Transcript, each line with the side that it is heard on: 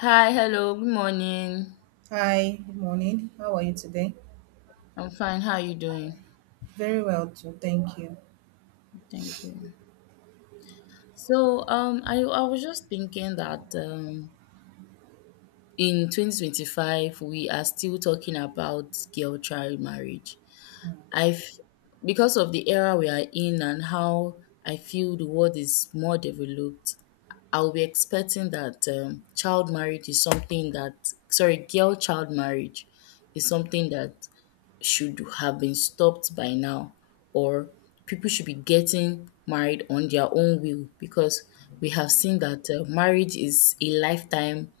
left: Hi, hello, good morning.
right: Hi, good morning. How are you today?
left: I'm fine. How are you doing?
right: Very well, too. Thank you.
left: Thank you. So I was just thinking that in 2025, we are still talking about girl child marriage. I've, because of the era we are in and how I feel the world is more developed, I'll be expecting that child marriage is something that, sorry, girl child marriage is something that should have been stopped by now, or people should be getting married on their own will, because we have seen that marriage is a lifetime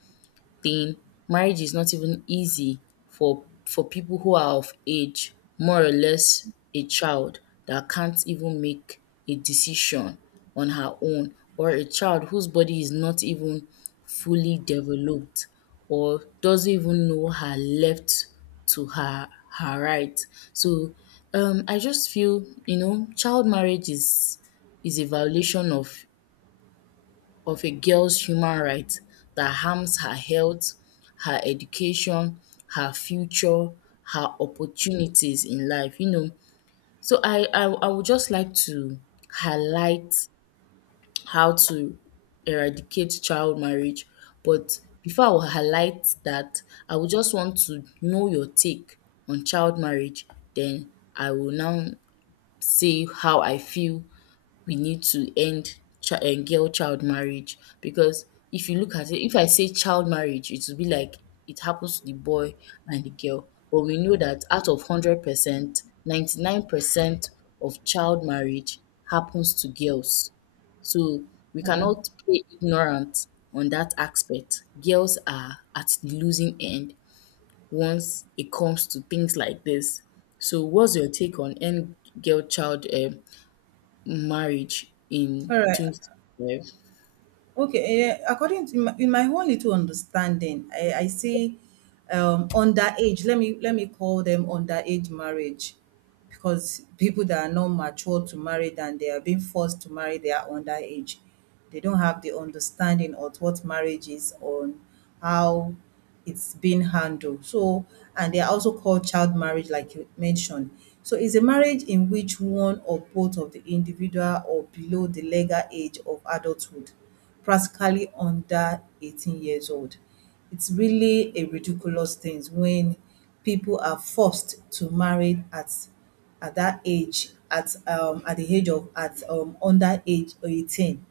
left: thing, marriage is not even easy for people who are of age, more or less a child that can't even make a decision on her own, or a child whose body is not even fully developed or doesn't even know her left to her right. So um, I just feel, you know, child marriage is a violation of a girl's human right that harms her health, her education, her future, her opportunities in life, you know. So I would just like to highlight how to eradicate child marriage. But before I will highlight that, I would just want to know your take on child marriage. Then I will now say how I feel we need to end girl child marriage, because if you look at it, if I say child marriage, it will be like it happens to the boy and the girl. But we know that out of 100%, 99% of child marriage happens to girls. So we
right: Yeah.
left: cannot play ignorant on that aspect. Girls are at the losing end once it comes to things like this. So, what's your take on end girl child marriage in
right: All right.
left: 2012?
right: Okay, in my own little understanding, I see underage. Let me call them underage marriage, because people that are not mature to marry then they are being forced to marry, they are underage. They don't have the understanding of what marriage is on how it's being handled. So, and they are also called child marriage, like you mentioned. So, it's a marriage in which one or both of the individual or below the legal age of adulthood, practically under 18 years old. It's really a ridiculous thing when people are forced to marry at that age, at the age of, at under age 18.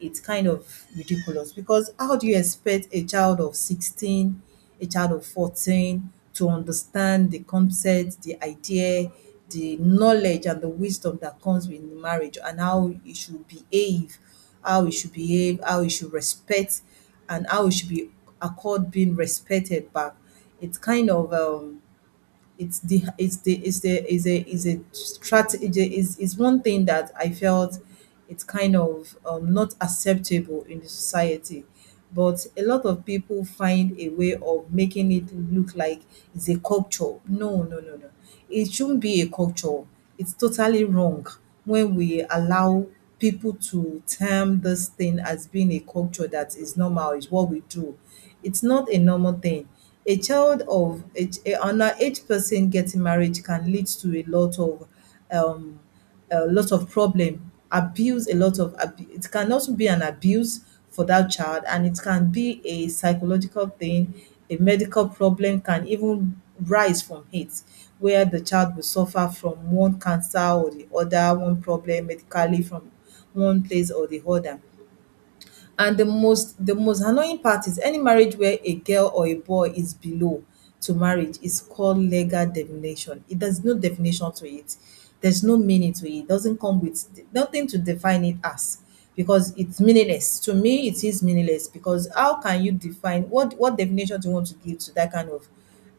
right: It's kind of ridiculous because how do you expect a child of 16, a child of 14, to understand the concept, the idea, the knowledge and the wisdom that comes with marriage, and how we should behave, how we should respect, and how we should be accord being respected back. It's kind of it's the it's the it's the is a strategy is one thing that I felt, it's kind of not acceptable in the society. But a lot of people find a way of making it look like it's a culture. No, no, no, no. It shouldn't be a culture. It's totally wrong when we allow people to term this thing as being a culture, that is normal, is what we do. It's not a normal thing. A child of a underage person getting married can lead to a lot of, um a lot of problem, abuse, a lot of ab- it can also be an abuse for that child, and it can be a psychological thing. A medical problem can even rise from it, where the child will suffer from one cancer or the other, one problem medically from one place or the other. And the most annoying part is any marriage where a girl or a boy is below to marriage is called legal definition. It There's no definition to it. There's no meaning to it. It doesn't come with nothing to define it as, because it's meaningless. To me, it is meaningless, because how can you define, what definition do you want to give to that kind of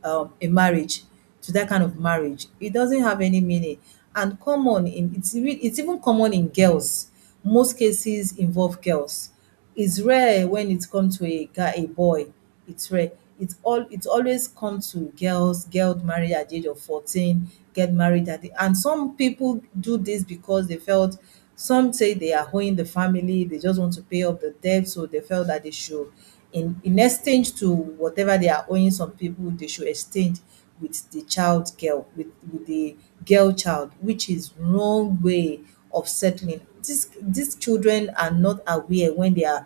right: um, a marriage marriage. It doesn't have any meaning. And common in it's re- It's even common in girls. Most cases involve girls, it's rare when it comes to a boy. It's rare. It always come to girls. Girls married at the age of 14, get married at the and some people do this because they felt some say they are owing the family, they just want to pay off the debt, so they felt that they should, in exchange to whatever they are owing some people, they should exchange with the child girl with the girl child, which is wrong way of settling. These children are not aware when they are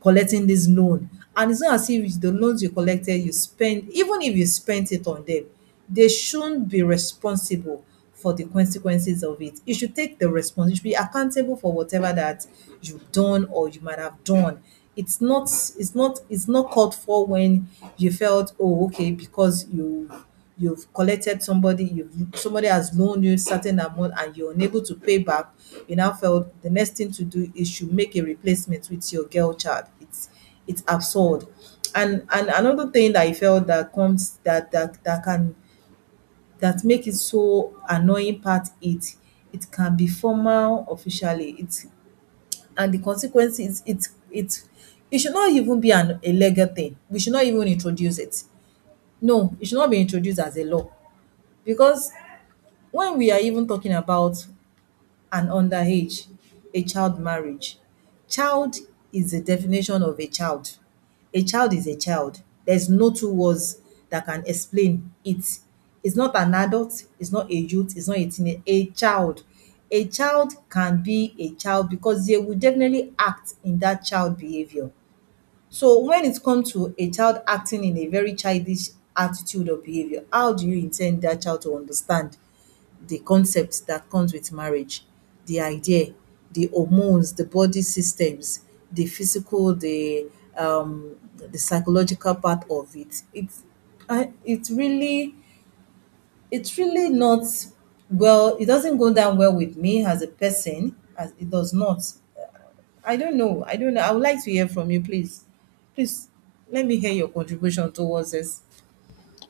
right: collecting this loan, and it's not as if the loans you collected you spend. Even if you spent it on them, they shouldn't be responsible for the consequences of it. You should take the response. You should be accountable for whatever that you've done or you might have done. It's not it's not called for, when you felt, oh, okay, because you've somebody has loaned you a certain amount and you're unable to pay back, you now felt the next thing to do is you make a replacement with your girl child. It's absurd. And another thing that I felt that comes that that that can that make it so annoying part, it can be formal officially, it and the consequences, it should not even be an a legal thing, we should not even introduce it. No, it should not be introduced as a law, because when we are even talking about and underage, a child marriage. Child is the definition of a child. A child is a child. There's no two words that can explain it. It's not an adult, it's not a youth, it's not a teenager, a child. A child can be a child because they will definitely act in that child behavior. So when it comes to a child acting in a very childish attitude or behavior, how do you intend that child to understand the concept that comes with marriage, the idea, the hormones, the body systems, the physical, the psychological part of it. I, it really it's really not well. It doesn't go down well with me as a person. As it does not. I don't know. I don't know. I would like to hear from you, please. Please let me hear your contribution towards this.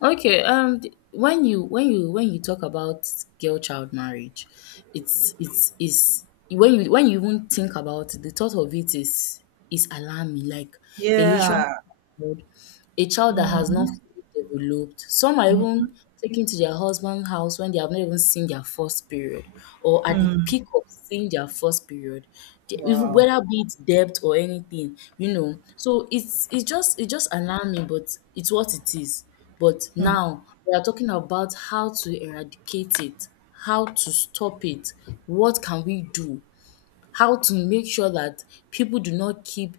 left: Okay, when you when you talk about girl child marriage, it's is when you even think about it, the thought of it is alarming, like a literal,
right: Yeah.
left: a child that has not
right: Mm-hmm.
left: fully developed. Some are even taken to their husband's house when they have not even seen their first period, or at the
right: Mm-hmm.
left: peak of seeing their first period, even
right: Wow.
left: whether be it debt or anything, you know. So it's just alarming, but it's what it is. But
right: Hmm.
left: now we are talking about how to eradicate it, how to stop it, what can we do? How to make sure that people do not keep,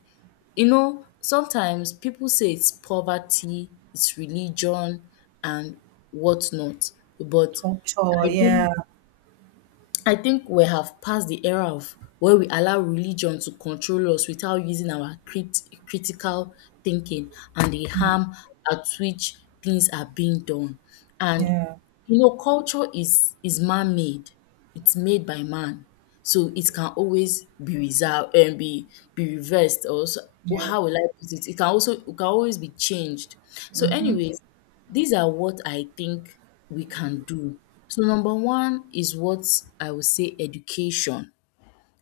left: you know, sometimes people say it's poverty, it's religion and whatnot, but
right: Culture,
left: I
right: yeah.
left: think I think we have passed the era of where we allow religion to control us without using our critical thinking, and the
right: Mm.
left: harm at which things are being done. And
right: Yeah.
left: you know, culture is man-made. It's made by man, so it can always be reserved and be reversed. Or so, or
right: Yeah.
left: how will I put it? It can also it can always be changed. So, anyways, these are what I think we can do. So number one is what I would say, education.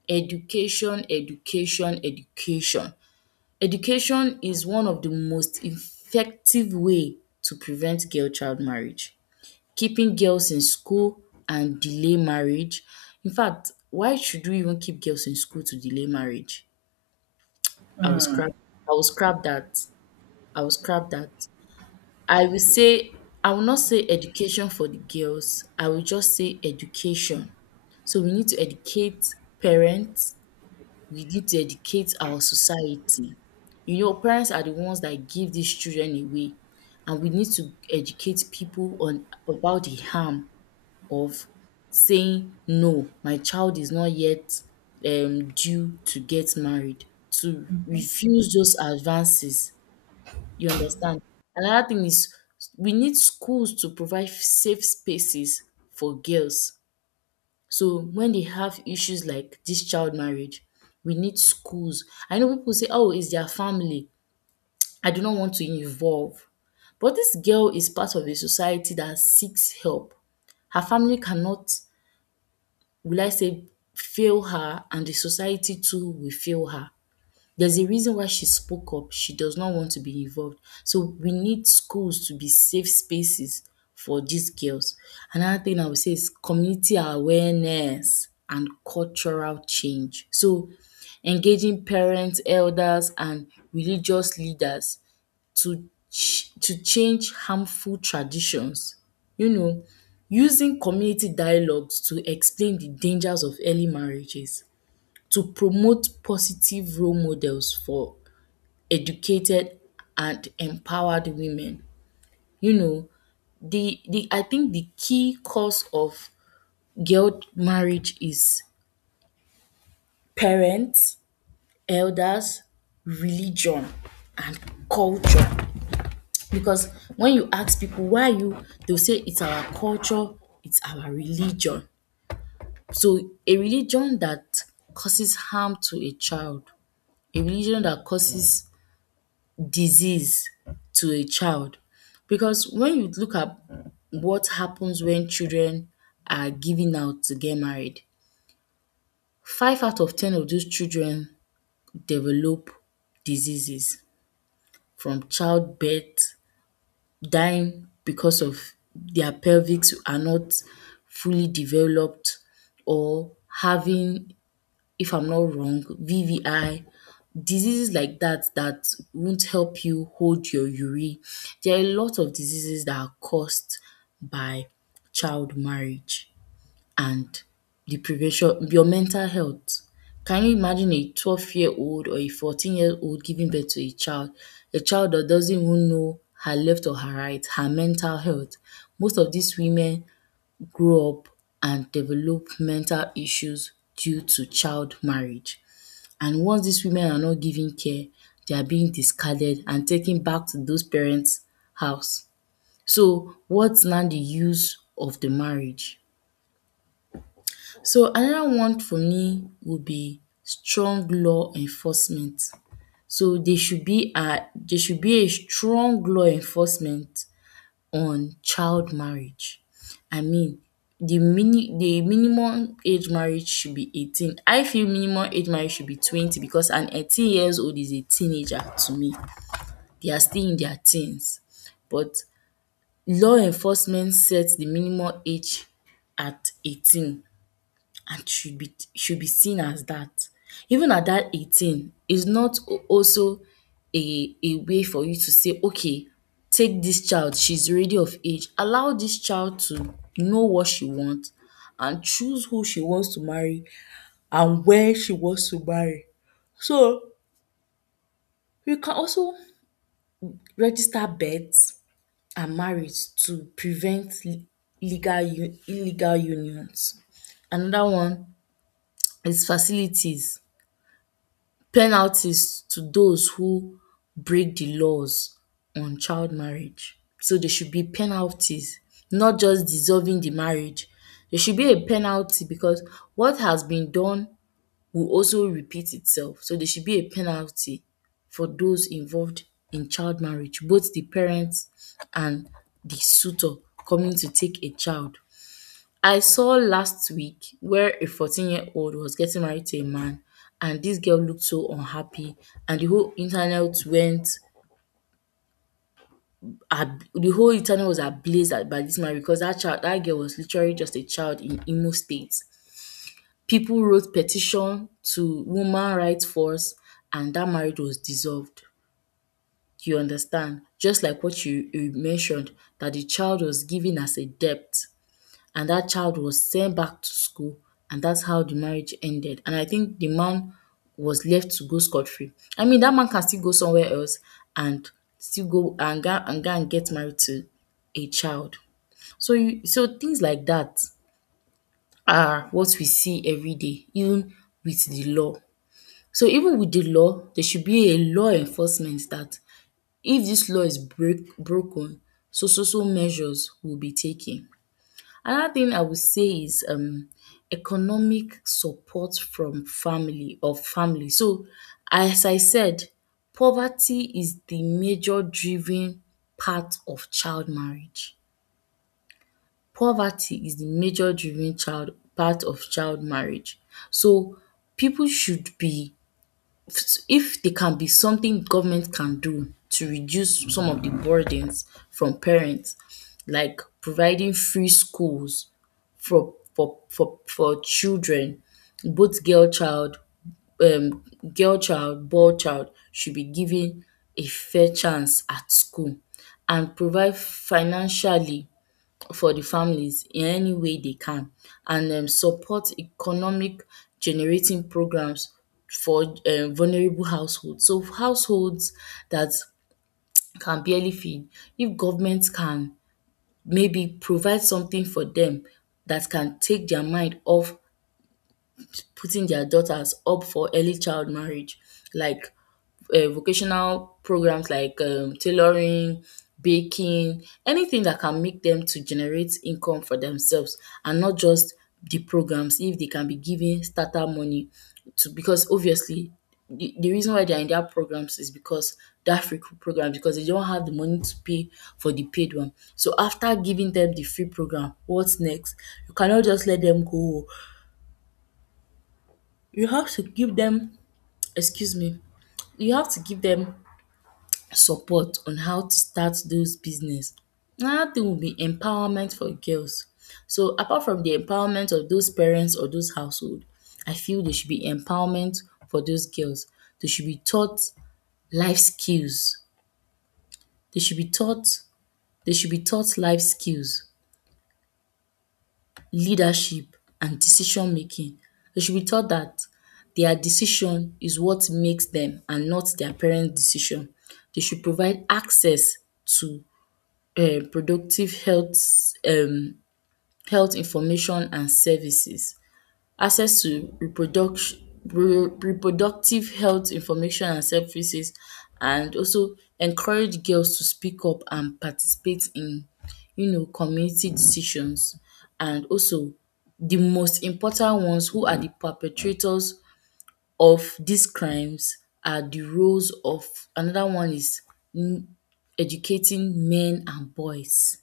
left: Education, education, education. Education is one of the most effective way to prevent girl child marriage. Keeping girls in school and delay marriage. In fact, why should we even keep girls in school to delay marriage? I will scrap I will scrap that. I will scrap that. I will say I will not say education for the girls, I will just say education. So we need to educate parents, we need to educate our society. You know, parents are the ones that give these children away, and we need to educate people on about the harm of saying no, my child is not yet due to get married, to refuse those advances, you understand? Another thing is we need schools to provide safe spaces for girls. So when they have issues like this child marriage, we need schools. I know people say, oh, it's their family. I do not want to involve. But this girl is part of a society that seeks help. Her family cannot, will I say, fail her, and the society too will fail her. There's a reason why she spoke up. She does not want to be involved. So we need schools to be safe spaces for these girls. Another thing I would say is community awareness and cultural change. So engaging parents, elders, and religious leaders to to change harmful traditions. You know, using community dialogues to explain the dangers of early marriages, to promote positive role models for educated and empowered women. You know, the I think the key cause of girl marriage is parents, elders, religion, and culture. Because when you ask people why you, they'll say it's our culture, it's our religion. So a religion that causes harm to a child, a religion that causes disease to a child, because when you look at what happens when children are given out to get married, five out of ten of those children develop diseases from childbirth, dying because of their pelvics are not fully developed, or having, if I'm not wrong, VVI, diseases like that that won't help you hold your urine. There are a lot of diseases that are caused by child marriage, and the prevention, your mental health. Can you imagine a 12-year-old or a 14-year-old giving birth to a child? A child that doesn't even know her left or her right, her mental health. Most of these women grow up and develop mental issues due to child marriage, and once these women are not given care, they are being discarded and taken back to those parents' house. So what's now the use of the marriage? So another one for me would be strong law enforcement. So there should be a, there should be a strong law enforcement on child marriage. I mean, the minimum age marriage should be 18. I feel minimum age marriage should be 20, because an 18 years old is a teenager to me. They are still in their teens. But law enforcement sets the minimum age at 18, and should be, should be seen as that. Even at that 18, is not also a way for you to say, okay, take this child, she's already of age. Allow this child to know what she wants and choose who she wants to marry and where she wants to marry. So you can also register births and marriage to prevent legal illegal unions. Another one is facilities. Penalties to those who break the laws on child marriage. So there should be penalties, not just dissolving the marriage. There should be a penalty because what has been done will also repeat itself. So there should be a penalty for those involved in child marriage, both the parents and the suitor coming to take a child. I saw last week where a 14-year-old was getting married to a man, and this girl looked so unhappy, and the whole internet went the whole internet was ablaze by this man, because that child, that girl was literally just a child in Imo State. People wrote petition to woman rights force, and that marriage was dissolved. You understand? Just like what you mentioned, that the child was given as a debt, and that child was sent back to school, and that's how the marriage ended, and I think the man was left to go scot-free. I mean, that man can still go somewhere else and still go and get married to a child. So you, so things like that are what we see every day, even with the law. So even with the law, there should be a law enforcement that if this law is break broken, so measures will be taken. Another thing I would say is economic support from family. So, as I said, poverty is the major driven part of child marriage. Poverty is the major driven child part of child marriage. So people should be if there can be something government can do to reduce some of the burdens from parents, like providing free schools for children, both girl um girl child, boy child should be given a fair chance at school, and provide financially for the families in any way they can, and um, support economic generating programs for vulnerable households. So households that can barely feed, if government can maybe provide something for them that can take their mind off putting their daughters up for early child marriage, like vocational programs like tailoring, baking, anything that can make them to generate income for themselves, and not just the programs, if they can be given starter money to, because obviously the reason why they're in their programs is because that free program, because they don't have the money to pay for the paid one. So after giving them the free program, what's next? You cannot just let them go. You have to give them, excuse me, you have to give them support on how to start those business. Another thing would be empowerment for girls. So apart from the empowerment of those parents or those household, I feel there should be empowerment for those girls. They should be taught life skills. They should be taught, life skills, leadership, and decision making. They should be taught that their decision is what makes them and not their parents' decision. They should provide access to productive health, um health information and services, access to reproduction, reproductive health information and services, and also encourage girls to speak up and participate in community decisions. And also, the most important ones who are the perpetrators of these crimes are the roles of, another one is, mm, educating men and boys,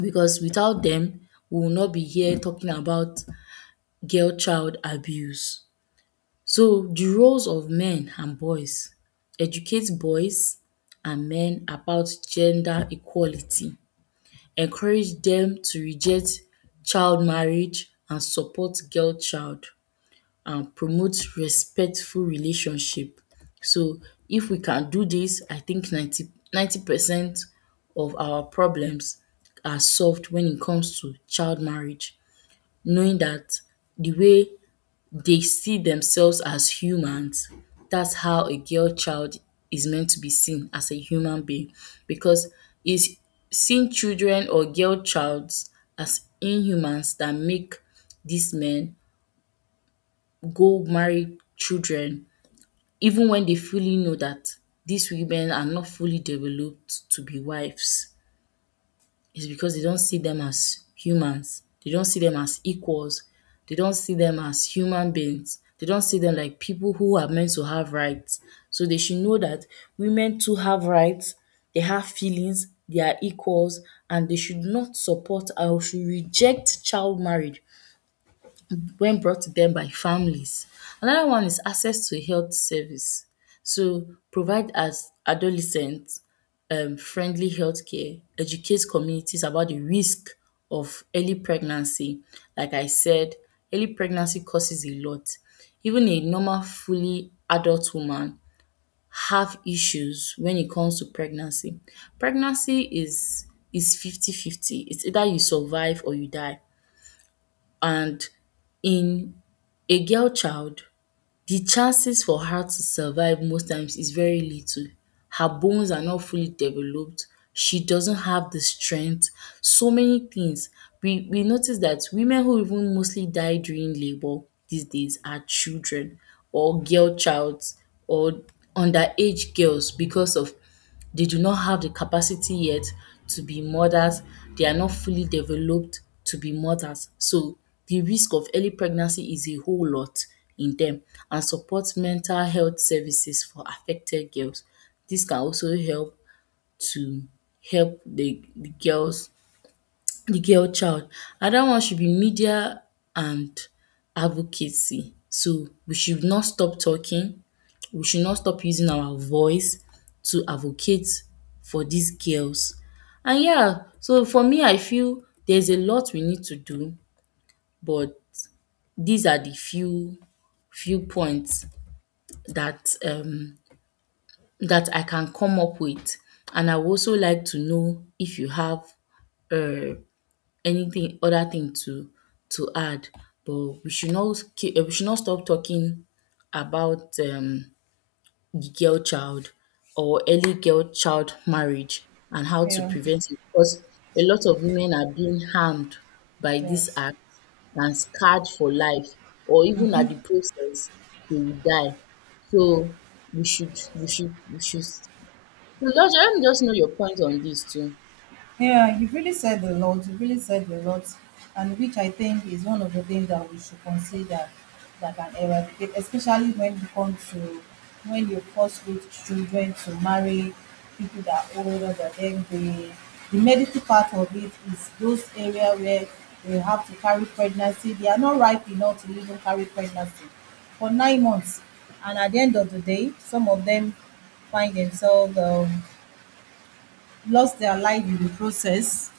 left: because without them we will not be here talking about girl child abuse. So the roles of men and boys: educate boys and men about gender equality, encourage them to reject child marriage and support girl child, and promote respectful relationship. So if we can do this, I think ninety percent of our problems are solved when it comes to child marriage, knowing that the way they see themselves as humans. That's how a girl child is meant to be seen as a human being, because it's seeing children or girl childs as inhumans that make these men go marry children. Even when they fully know that these women are not fully developed to be wives, is because they don't see them as humans. They don't see them as equals. They don't see them as human beings. They don't see them like people who are meant to have rights. So they should know that women too have rights, they have feelings, they are equals, and they should not support or should reject child marriage when brought to them by families. Another one is access to health service. So provide as adolescent friendly healthcare, care, educate communities about the risk of early pregnancy. Like I said, early pregnancy causes a lot. Even a normal fully adult woman have issues when it comes to pregnancy. Pregnancy is fifty fifty. It's either you survive or you die. And in a girl child, the chances for her to survive most times is very little. Her bones are not fully developed. She doesn't have the strength. So many things. We notice that women who even mostly die during labour these days are children or girl childs or underage girls, because of, they do not have the capacity yet to be mothers. They are not fully developed to be mothers. So the risk of early pregnancy is a whole lot in them, and support mental health services for affected girls. This can also help to help the girl child. Another one should be media and advocacy. So we should not stop talking. We should not stop using our voice to advocate for these girls. And yeah, so for me, I feel there's a lot we need to do, but these are the few points that that I can come up with. And I would also like to know if you have uh anything other thing to add, but we should not stop talking about girl child or early girl child marriage and how to
right: Yeah.
left: prevent it, because a lot of women are being harmed by this
right: Yes.
left: act and scarred for life, or even at the process they will die. So we should, so just let me just know your point on this too.
right: Yeah, you've really said a lot. You've really said a lot, and which I think is one of the things that we should consider that can eradicate, especially when you force with children to marry people that are older than them. The medical part of it is those area where they have to carry pregnancy. They are not ripe enough to even carry pregnancy for 9 months, and at the end of the day, some of them find themselves, lost their life in the process.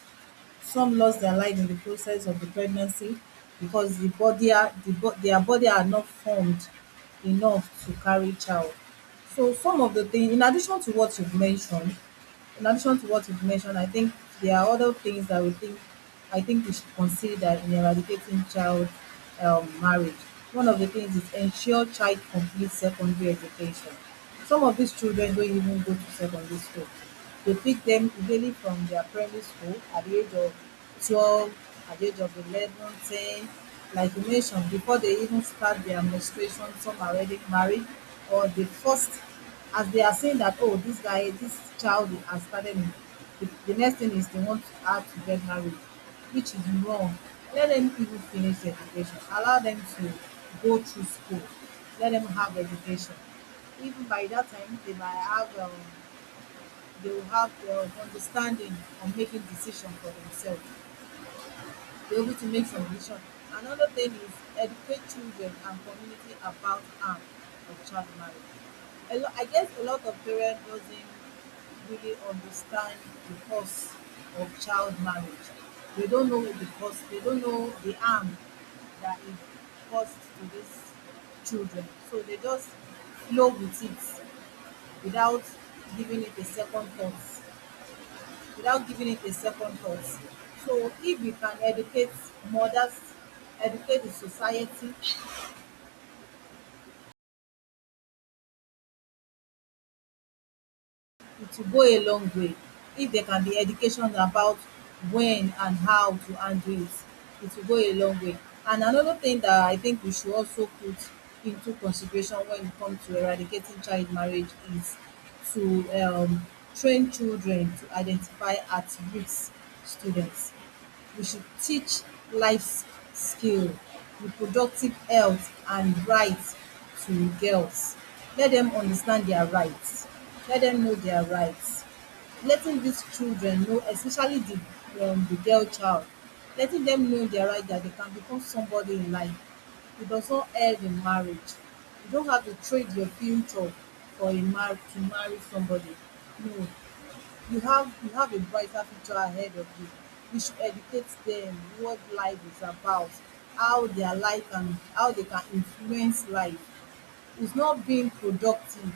right: Some lost their life in the process of the pregnancy because their body are not formed enough to carry child. So some of the thing in addition to what you've mentioned, I think there are other things that we think I think we should consider in eradicating child marriage. One of the things is ensure child complete secondary education. Some of these children don't even go to secondary school. They pick them immediately from their primary school at the age of 12, at the age of 11, 10. Like you mentioned, before they even start their menstruation, some are already married, or the first, as they are saying that, oh, this child has started, the next thing is they want her to get married, which is wrong. Let them even finish their education. Allow them to go through school. Let them have education. Even by that time, they will have the understanding on making decision for themselves, be able to make some decision. Another thing is educate children and community about harm of child marriage. A lot, I guess a lot of parents doesn't really understand the cost of child marriage. They don't know the cost. They don't know the harm that it caused to these children. So they just flow with it, without giving it a second thought without giving it a second thought. So if we can educate mothers, educate the society, it will go a long way. If there can be education about when and how to handle it, it will go a long way. And another thing that I think we should also put into consideration when it comes to eradicating child marriage is to train children to identify at-risk students. We should teach life skill, reproductive health and rights to girls. Let dem understand dia rights, let dem know dia rights. Letting dis children know, especially the girl child, letting dem know dia right that they can become somebody in life. It does not end in marriage. You don't have to trade your future for a mar to marry somebody. No. You have a brighter future ahead of you. We should educate them what life is about, how their life and how they can influence life. It's not being productive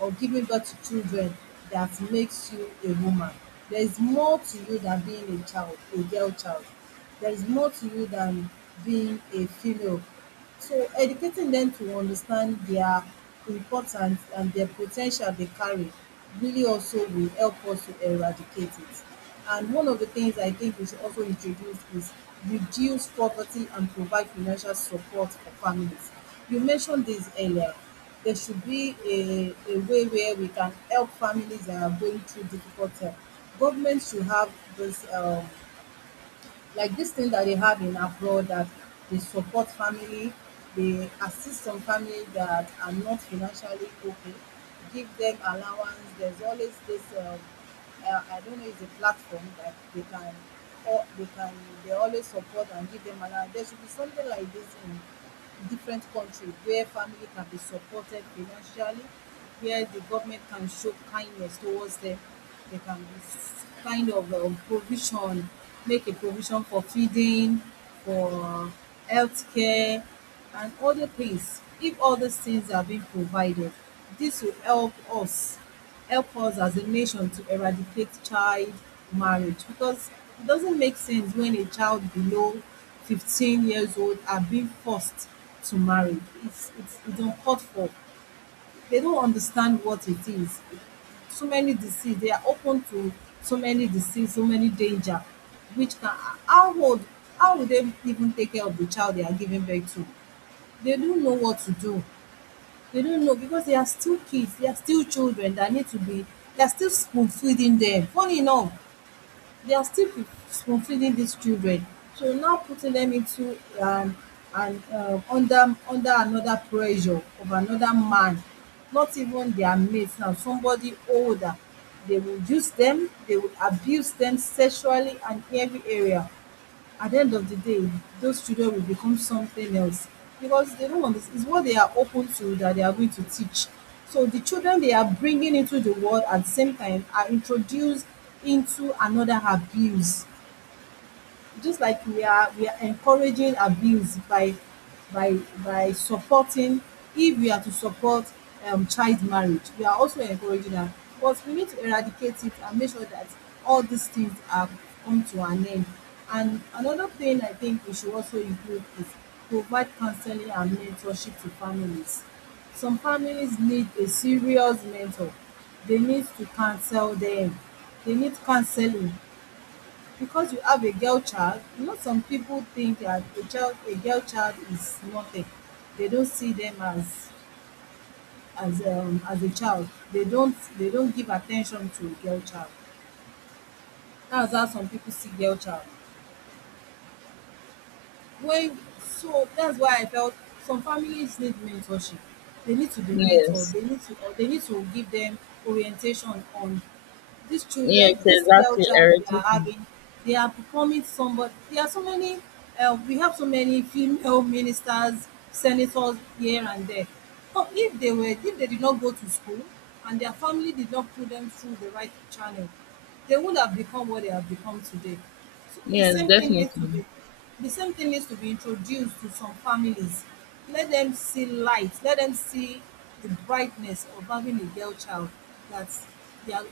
right: or giving birth to children that makes you a woman. There is more to you than being a child, a girl child. There is more to you than being a female. So educating them to understand their importance and their potential they carry really also will help us to eradicate it. And one of the things I think we should also introduce is reduce poverty and provide financial support for families. You mentioned this earlier. There should be a way where we can help families that are going through difficult time. Government should have this, like this thing that they have in abroad, that they support family, they assist some family that are not financially okay, give them allowance. There's always this, I don't know, it's a platform that they can, or they can, they always support and give them allowance. There should be something like this in different countries where family can be supported financially, where the government can show kindness towards them. They can kind of provision, make a provision for feeding, for healthcare, and other things. If all these things are being provided, this will help us as a nation to eradicate child marriage, because it doesn't make sense when a child below 15 years old are being forced to marry. It's uncalled for. They don't understand what it is. So many disease, they are open to so many disease, so many danger, which can, how would, how would they even take care of the child they are giving birth to? They don't know what to do. They don't know because they are still kids, they are still children that need to be, they are still spoon feeding them. Funny enough, they are still spoonfeeding these children. So now putting them into and under another pressure of another man, not even their mate, now somebody older. They will use them, they will abuse them sexually and every area. At the end of the day, those children will become something else because they don't understand. It's what they are open to that they are going to teach. So the children they are bringing into the world at the same time are introduced into another abuse. Just like we are encouraging abuse by by supporting. If we are to support child marriage, we are also encouraging that. But we need to eradicate it and make sure that all these things are come to an end. And another thing I think we should also include is provide counseling and mentorship to families. Some families need a serious mentor. They need to counsel them, they need counseling. Because you have a girl child, you know, some people think that a child, a girl child is nothing. They don't see them as, as a child. They don't, they don't give attention to a girl child. That's how some people see girl child. When, so that's why I felt some families need mentorship. They need to be mentored.
left: Yes.
right: They need to, or they need to give them orientation on these
left: Yes,
right: children, this girl
left: exactly,
right: child we
left: Eric.
right: are having, they are becoming somebody. There are so many, we have so many female ministers, senators here and there. So if they were, if they did not go to school and their family did not put them through the right channel, they would have become what they have become today. So the
left: Yes,
right: same thing needs to
left: definitely.
right: be, the same thing needs to be introduced to some families. Let them see light. Let them see the brightness of having a girl child. That's, they are,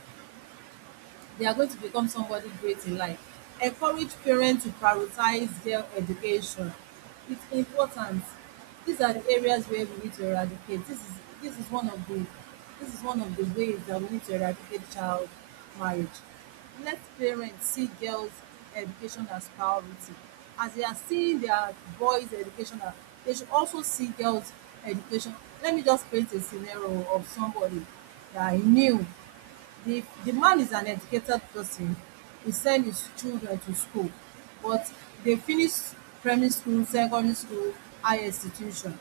right: they are going to become somebody great in life. Encourage parents to prioritize their education. It's important. These are the areas where we need to eradicate. This is one of the, this is one of the ways that we need to eradicate child marriage. Let parents see girls' education as priority. As they are seeing their boys' education, as, they should also see girls' education. Let me just paint a scenario of somebody that I knew. The man is an educated person. He sent his children to school, but they finished primary school, secondary school, higher institution.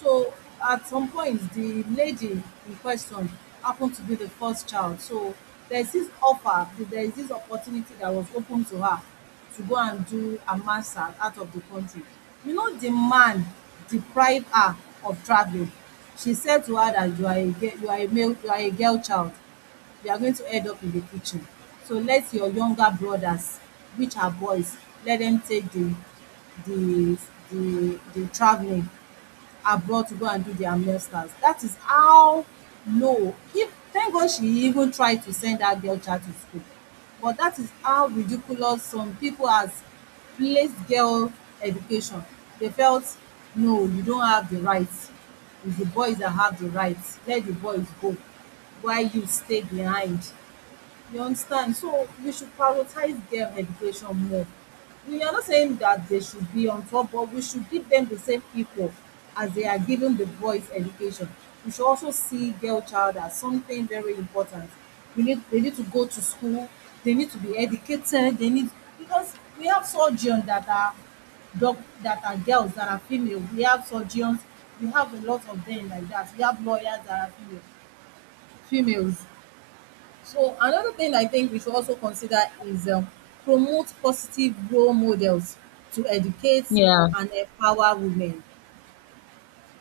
right: So at some point, the lady in question happened to be the first child. So there's this offer, there is this opportunity that was open to her to go and do a master's out of the country. You know, the man deprived her of traveling. She said to her that you are a girl, you are a male, you are a girl child. They are going to end up in the kitchen. So let your younger brothers, which are boys, let them take the, the traveling abroad to go and do their masters. That is how low. If, thank God she even tried to send that girl child to school. But that is how ridiculous some people has placed girl education. They felt, no, you don't have the right. It's the boys that have the right. Let the boys go while you stay behind. You understand? So we should prioritize girl education more. We are not saying that they should be on top, but we should give them the same equal as they are given the boys' education. We should also see girl child as something very important. We need, they need to go to school, they need to be educated, they need, because we have surgeons that are, doc, that are girls, that are female. We have surgeons, we have a lot of them like that. We have lawyers that are female, females. So another thing I think we should also consider is promote positive role models to educate
left: Yeah.
right: and empower women.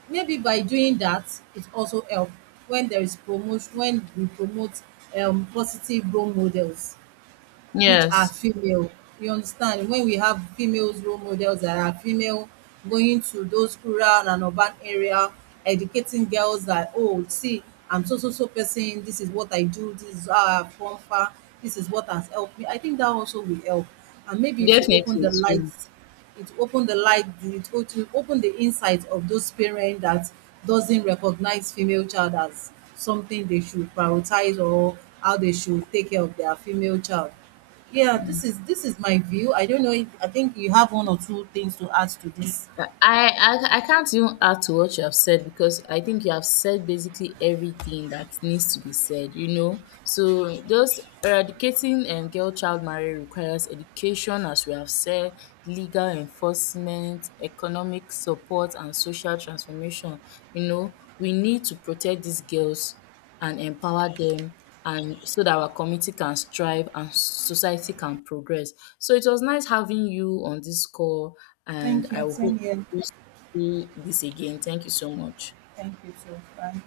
right: Maybe by doing that, it also help. When there is promotion, when we promote positive role models which are
left: Yes.
right: female. You understand? When we have females role models that are female going to those rural and urban area, educating girls that, oh, see, I'm so so so person, this is what I do, this is how I've come far, this is what has helped me. I think that also will help. And maybe it will open
left: Definitely,
right: the
left: it's will.
right: lights, it will open the light, it will open the insight of those parents that doesn't recognize female child as something they should prioritize or how they should take care of their female child. Yeah, this is, this is my view. I don't know if, I think you have one or two things to add to this.
left: I can't even add to what you have said, because I think you have said basically everything that needs to be said, you know. So those, eradicating girl child marriage requires education, as we have said, legal enforcement, economic support, and social transformation. You know, we need to protect these girls and empower them, and so that our community can strive and society can progress. So it was nice having you on this call, and
right: Thank
left: I
right: you.
left: hope
right: Same here.
left: discuss this again. Thank you so much.
right: Thank you too. Bye.